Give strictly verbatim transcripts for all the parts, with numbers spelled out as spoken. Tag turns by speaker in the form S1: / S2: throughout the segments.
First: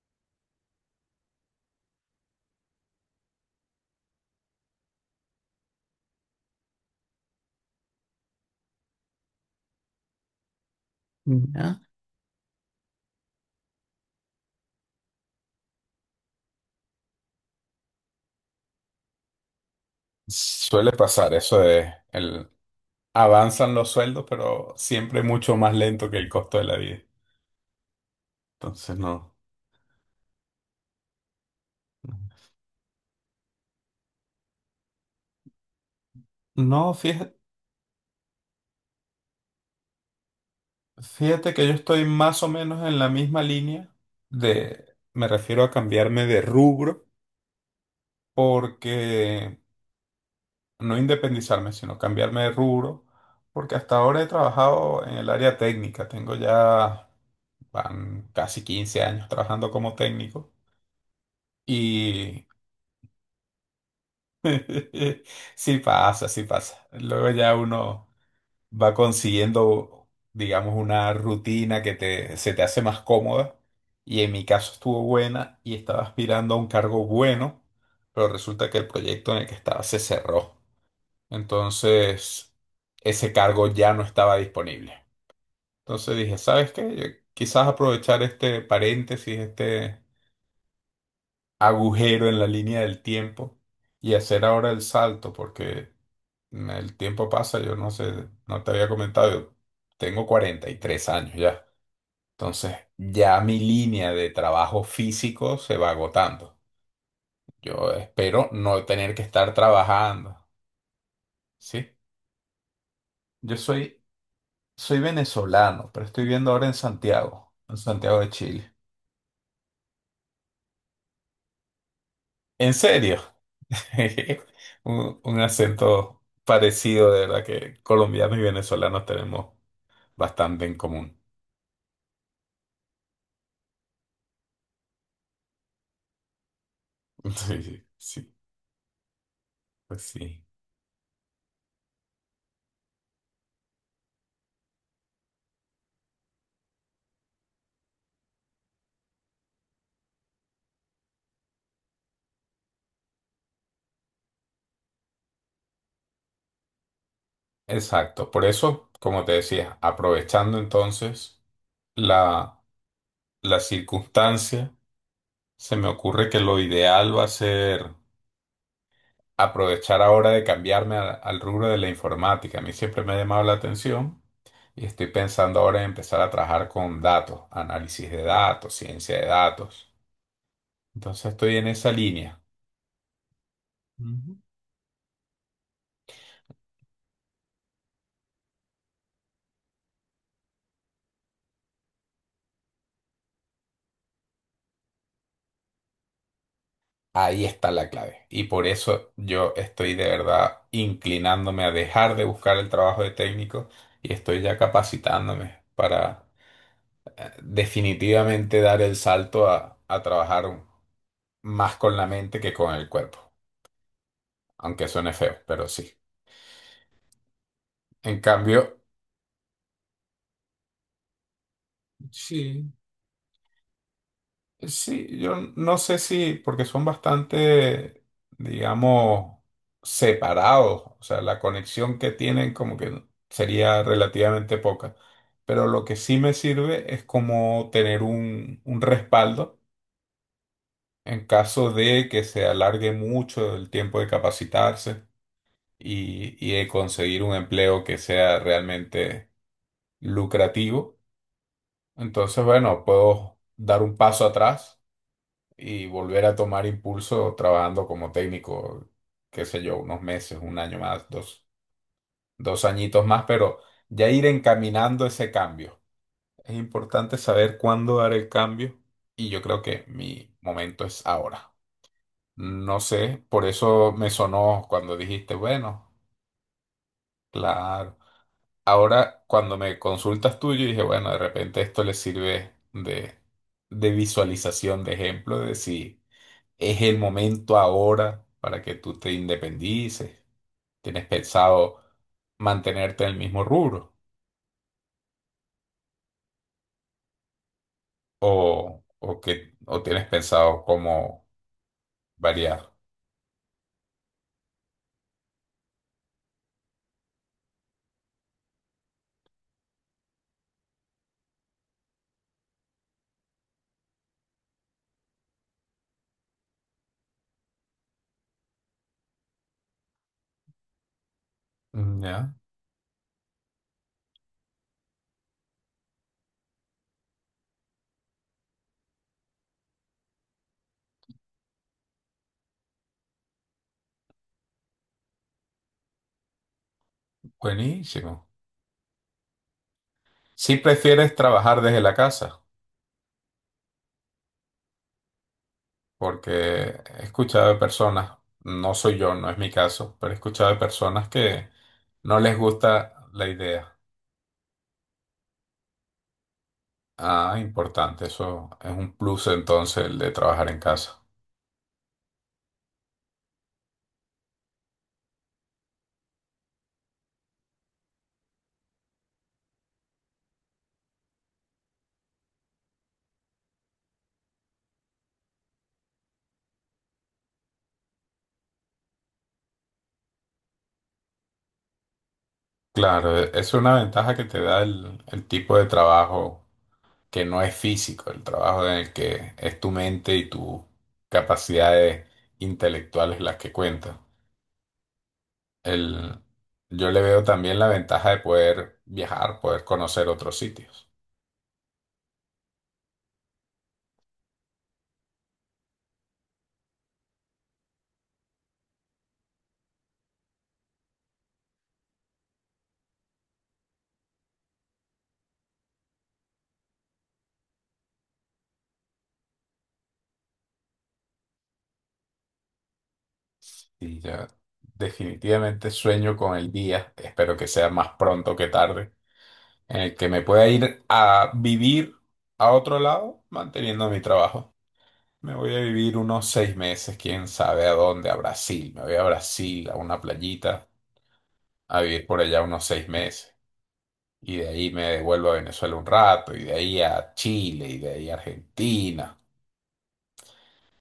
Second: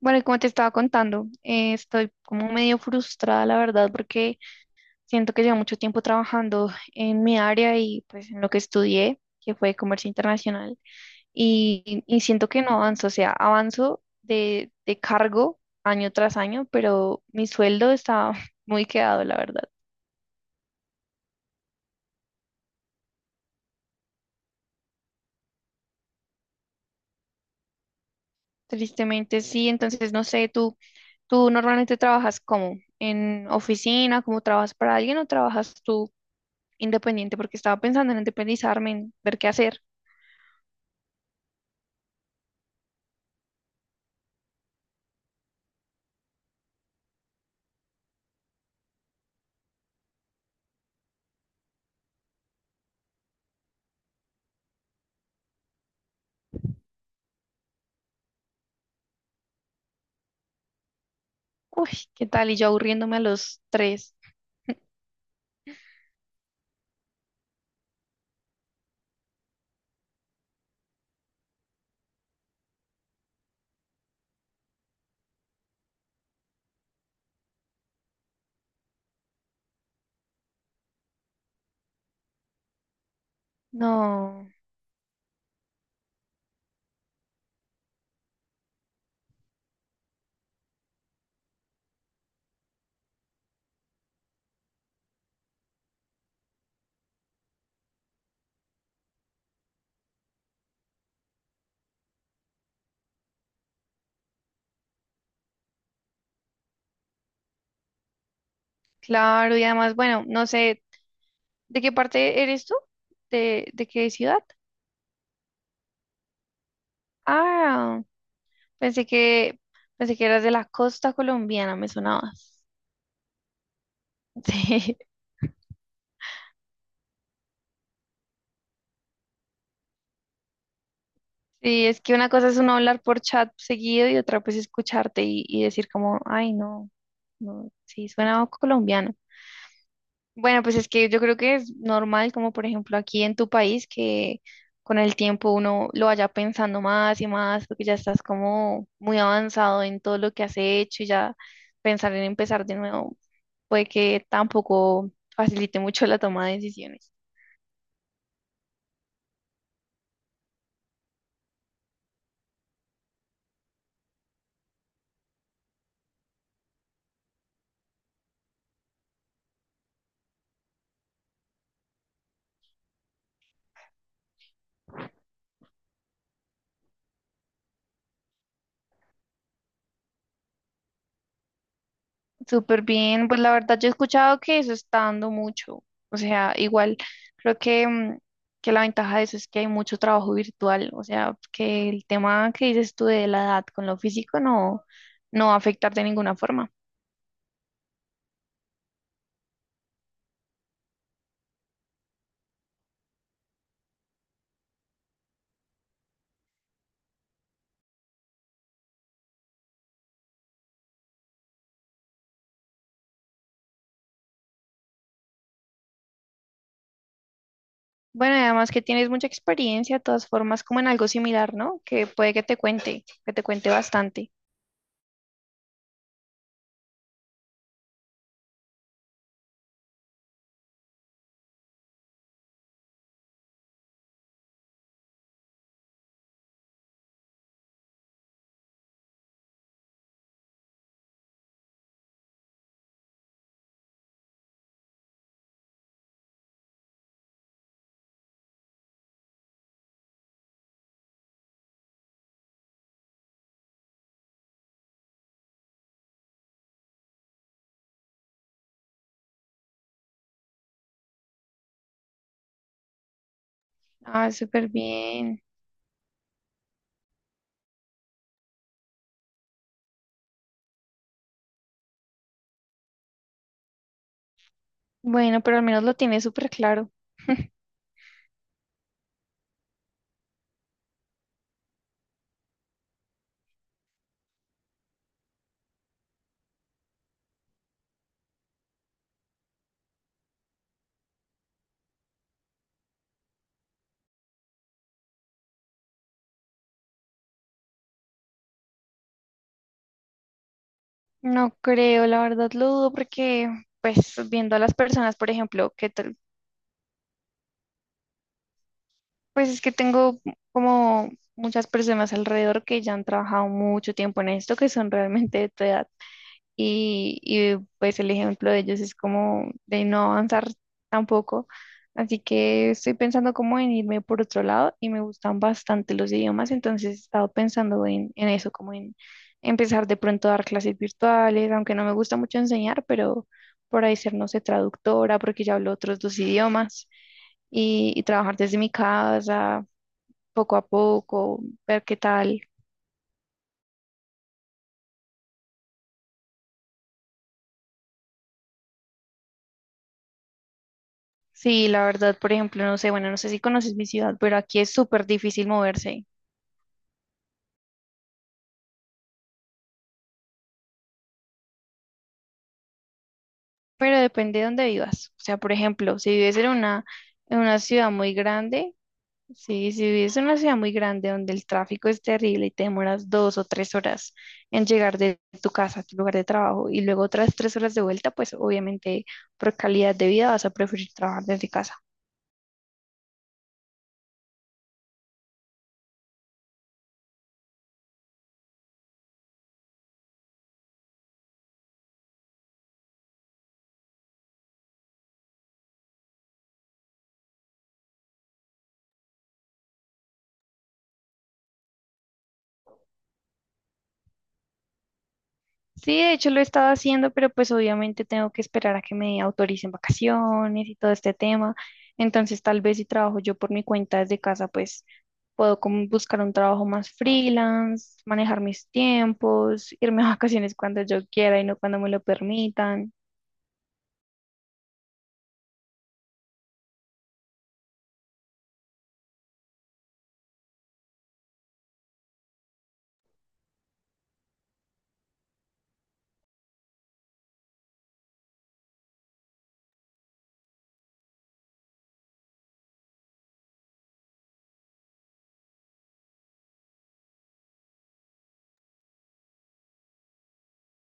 S1: Bueno, y como te estaba contando, eh, estoy como medio frustrada, la verdad, porque siento que llevo mucho tiempo trabajando en mi área y pues en lo que estudié, que fue comercio internacional,
S2: Ya.
S1: y, y siento que no avanzo, o sea, avanzo de, de cargo año tras año, pero mi sueldo está muy quedado, la verdad.
S2: Suele pasar eso de el, avanzan los sueldos, pero siempre mucho más lento que el costo de la vida. Entonces no.
S1: Tristemente sí, entonces no sé, tú, tú normalmente trabajas como en oficina, como trabajas para alguien o trabajas tú
S2: No, fíjate,
S1: independiente, porque estaba pensando en independizarme, en ver qué hacer.
S2: fíjate que yo estoy más o menos en la misma línea de, me refiero a cambiarme de rubro, porque no independizarme, sino cambiarme de rubro, porque hasta ahora he trabajado en el área técnica, tengo ya van casi quince años trabajando como técnico.
S1: Uy, ¿qué
S2: Y
S1: tal? Y yo aburriéndome a los tres.
S2: Sí pasa, sí pasa. Luego ya uno va consiguiendo, digamos, una rutina que te, se te hace más cómoda. Y en mi caso estuvo buena y estaba aspirando a un cargo bueno, pero resulta que el proyecto en el que estaba se cerró. Entonces, ese cargo ya no estaba
S1: No,
S2: disponible. Entonces dije, ¿sabes qué? Yo quizás aprovechar este paréntesis, este agujero en la línea del tiempo y hacer ahora el salto, porque… El tiempo pasa, yo no sé, no te había comentado, yo tengo cuarenta y tres años ya. Entonces, ya mi línea de trabajo físico se va agotando. Yo espero no tener que estar
S1: claro, y además, bueno,
S2: trabajando,
S1: no sé, ¿de qué
S2: ¿sí?
S1: parte eres tú?
S2: Yo
S1: ¿De, de
S2: soy,
S1: qué ciudad?
S2: soy venezolano, pero estoy viendo ahora en Santiago, en
S1: Ah,
S2: Santiago de Chile.
S1: pensé que, pensé que eras de la costa colombiana, me sonabas.
S2: ¿En serio?
S1: Sí,
S2: Un, un acento parecido, de verdad que colombianos y venezolanos tenemos bastante en común.
S1: sí, es que una cosa es uno hablar por chat seguido y otra pues escucharte y, y decir como, ay, no, no,
S2: Sí,
S1: sí,
S2: sí,
S1: suena colombiano.
S2: pues sí.
S1: Bueno, pues es que yo creo que es normal, como por ejemplo aquí en tu país, que con el tiempo uno lo vaya pensando más y más, porque ya estás como muy avanzado en todo lo que has hecho y ya pensar en empezar de nuevo puede que tampoco facilite mucho la toma de decisiones.
S2: Exacto, por eso, como te decía, aprovechando entonces la, la circunstancia, se me ocurre que lo ideal va a ser aprovechar ahora de cambiarme a- al rubro de la informática. A mí siempre me ha llamado la atención y estoy pensando ahora en empezar a trabajar con datos, análisis de datos, ciencia de datos. Entonces estoy en esa línea.
S1: Súper bien, pues la verdad yo he escuchado que eso está dando mucho, o sea, igual creo que, mm, que la ventaja de eso es que hay mucho trabajo virtual, o sea, que el tema que dices tú de la edad con lo físico no, no va a afectar de ninguna forma.
S2: Ahí está la clave. Y por eso yo estoy de verdad inclinándome a dejar de buscar el trabajo de técnico y estoy ya capacitándome para eh, definitivamente dar el salto a, a trabajar más con la mente que con el cuerpo. Aunque suene feo, pero sí. En
S1: Bueno, y además
S2: cambio,
S1: que tienes mucha experiencia, de todas formas, como en algo similar, ¿no? Que puede que te
S2: sí.
S1: cuente, que te cuente bastante.
S2: Sí, yo no sé si, porque son bastante, digamos, separados, o sea, la conexión que tienen como que sería relativamente poca, pero lo que sí me sirve es como tener un, un respaldo en caso de que se alargue mucho el tiempo de capacitarse y, y de conseguir un empleo que sea realmente lucrativo. Entonces, bueno, puedo dar un paso atrás y volver a tomar impulso trabajando como técnico, qué sé yo, unos meses, un año más, dos, dos añitos más, pero ya ir
S1: Ah, súper
S2: encaminando ese
S1: bien.
S2: cambio. Es importante saber cuándo dar el cambio y yo creo que mi momento es ahora. No sé, por eso me sonó cuando dijiste,
S1: Bueno, pero al menos
S2: bueno,
S1: lo tienes súper claro.
S2: claro. Ahora, cuando me consultas tú, yo dije, bueno, de repente esto le sirve de, de visualización, de ejemplo, de si es el momento ahora para que tú te independices. ¿Tienes pensado mantenerte en el mismo rubro? ¿O, o, que, o tienes pensado cómo
S1: No creo, la verdad lo
S2: variar?
S1: dudo porque, pues, viendo a las personas, por ejemplo, que tal- pues es que tengo como muchas personas alrededor que ya han trabajado mucho tiempo en esto, que son realmente de tu edad. Y, y, pues el ejemplo de ellos es como de no avanzar tampoco.
S2: Mm,
S1: Así
S2: ya,
S1: que estoy pensando como en irme por otro lado y me gustan bastante los idiomas, entonces he estado pensando en, en eso, como en empezar de pronto a dar clases virtuales, aunque no me gusta mucho enseñar, pero por ahí ser, no sé, traductora, porque ya hablo otros dos idiomas y, y
S2: buenísimo.
S1: trabajar desde mi casa
S2: Si
S1: poco a
S2: prefieres
S1: poco,
S2: trabajar desde
S1: ver
S2: la
S1: qué
S2: casa,
S1: tal.
S2: porque he escuchado de personas, no soy yo, no es mi caso, pero he escuchado de personas que
S1: Sí, la verdad,
S2: no
S1: por
S2: les
S1: ejemplo, no sé,
S2: gusta
S1: bueno, no
S2: la
S1: sé si conoces
S2: idea.
S1: mi ciudad, pero aquí es súper difícil moverse,
S2: Ah, importante, eso es un plus entonces el de trabajar en casa.
S1: pero depende de dónde vivas. O sea, por ejemplo, si vives en una, en una ciudad muy grande, sí, si vives en una ciudad muy grande donde el tráfico es terrible y te demoras dos o tres horas en llegar de tu casa a tu lugar de trabajo y luego otras tres horas de vuelta, pues obviamente por calidad de vida vas a preferir trabajar desde casa.
S2: Claro, e- es una ventaja que te da el, el tipo de trabajo que no es físico, el trabajo en el que es tu mente y tus capacidades intelectuales las que cuentan. El, yo le veo también la ventaja de poder viajar, poder conocer otros sitios.
S1: Sí, de hecho lo he estado haciendo, pero pues obviamente tengo que esperar a que me autoricen vacaciones y todo este tema. Entonces, tal vez si trabajo yo por mi cuenta desde casa, pues puedo como buscar un trabajo más freelance, manejar mis tiempos, irme a vacaciones cuando yo quiera y no cuando me lo permitan.
S2: Y ya definitivamente sueño con el día, espero que sea más pronto que tarde, en el que me pueda ir a vivir a otro lado manteniendo mi trabajo. Me voy a vivir unos seis meses, quién sabe a dónde, a Brasil. Me voy a Brasil, a una playita, a vivir por allá unos seis meses. Y de ahí me devuelvo a Venezuela un rato, y de ahí a Chile, y de ahí a Argentina.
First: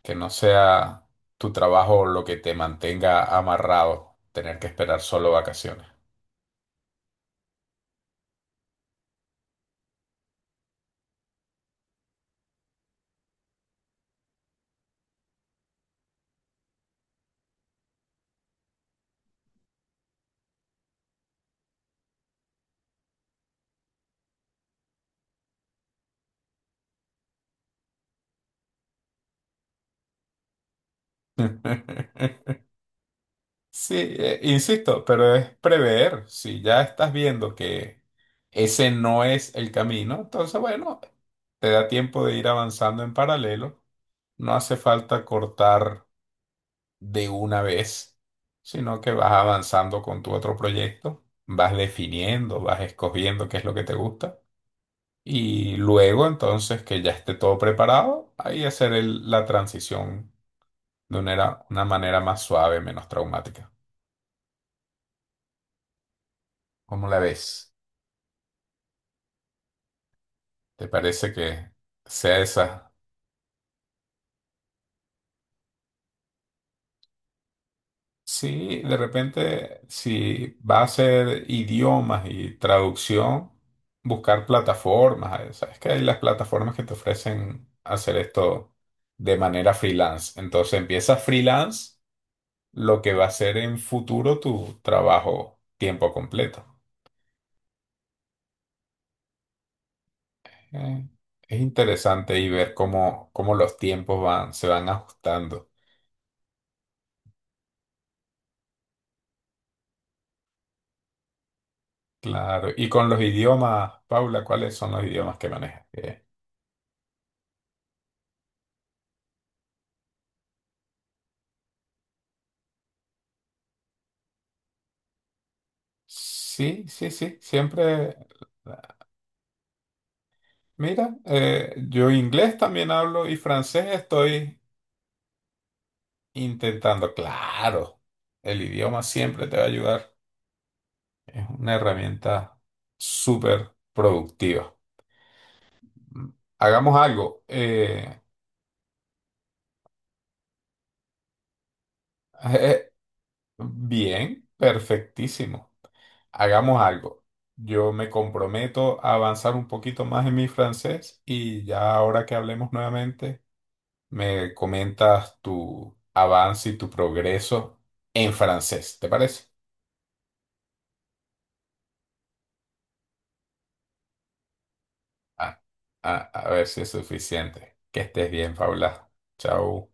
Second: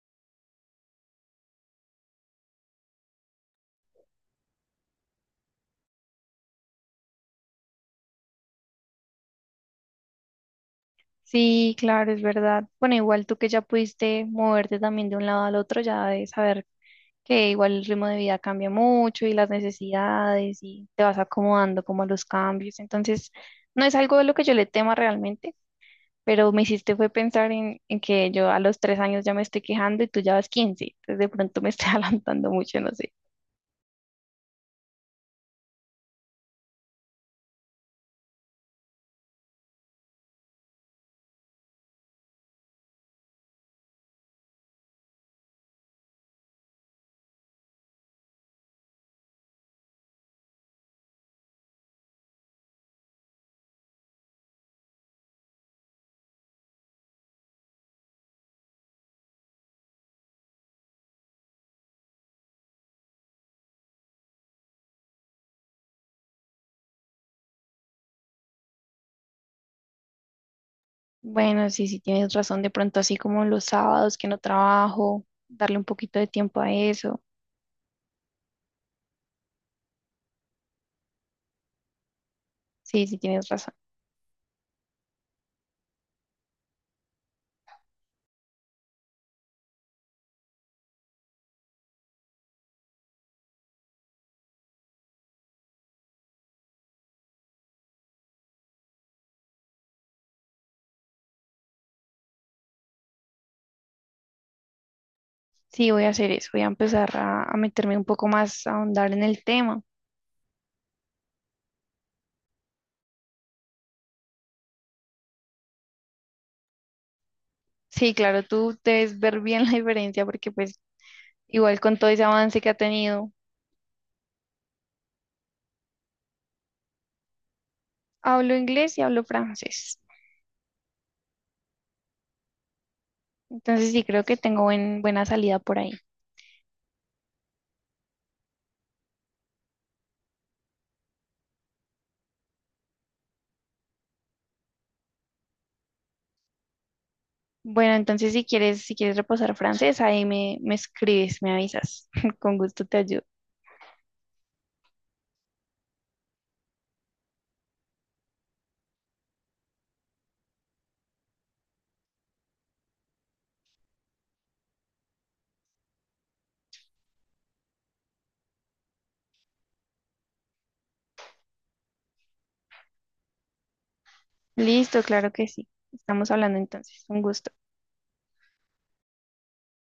S2: Que no sea tu trabajo lo que te mantenga amarrado, tener que esperar solo vacaciones.
S1: Sí, claro, es verdad. Bueno, igual tú que ya pudiste moverte también de un lado al otro, ya de saber que igual el ritmo de vida cambia mucho y las necesidades y te vas acomodando como a los cambios. Entonces, no es algo de lo que yo le tema realmente, pero me hiciste fue pensar en, en que yo a los tres años ya me estoy quejando y tú ya vas quince entonces de pronto me estoy adelantando mucho, no sé.
S2: Sí, eh, insisto, pero es prever. Si ya estás viendo que ese no es el camino, entonces, bueno, te da tiempo de ir avanzando en paralelo. No hace falta cortar de una vez, sino que vas avanzando con tu otro proyecto, vas definiendo, vas escogiendo qué es lo que te gusta. Y luego, entonces, que ya esté todo preparado, ahí hacer el- la transición de una, era- una manera más suave, menos traumática. ¿Cómo la ves? ¿Te parece
S1: Bueno,
S2: que
S1: sí, sí tienes
S2: sea
S1: razón, de
S2: esa?
S1: pronto así como los sábados que no trabajo, darle un poquito de tiempo a eso.
S2: Sí, de repente, si va a ser idiomas y
S1: Sí, sí tienes
S2: traducción,
S1: razón.
S2: buscar plataformas. eh, Sabes que hay las plataformas que te ofrecen hacer esto de manera freelance. Entonces empieza freelance, lo que va a ser en futuro tu trabajo tiempo completo. Eh, es interesante y ver cómo, cómo los tiempos van, se van ajustando.
S1: Sí, voy a hacer eso, voy a empezar a, a meterme un poco más, a ahondar en el tema.
S2: Claro. Y con los idiomas, Paula, ¿cuáles son los idiomas que manejas? Eh,
S1: Sí, claro, tú debes ver bien la diferencia porque pues igual con todo ese avance que ha tenido,
S2: Sí, sí, sí, siempre.
S1: hablo inglés y hablo francés.
S2: Mira, eh, yo inglés también hablo y francés
S1: Entonces sí creo que
S2: estoy
S1: tengo buen- buena salida por ahí.
S2: intentando. Claro, el idioma siempre te va a ayudar. Es una herramienta súper productiva. Hagamos algo.
S1: Bueno,
S2: eh,
S1: entonces si quieres, si quieres reposar francés, ahí me, me escribes, me avisas. Con gusto
S2: eh,
S1: te ayudo.
S2: bien, perfectísimo. Hagamos algo. Yo me comprometo a avanzar un poquito más en mi francés y ya ahora que hablemos nuevamente. Me comentas tu avance y tu progreso en francés, ¿te parece?
S1: Listo, claro que
S2: Ah,
S1: sí.
S2: ah,
S1: Estamos
S2: a
S1: hablando
S2: ver si es
S1: entonces. Un gusto.
S2: suficiente. Que estés bien, Paula. Chao.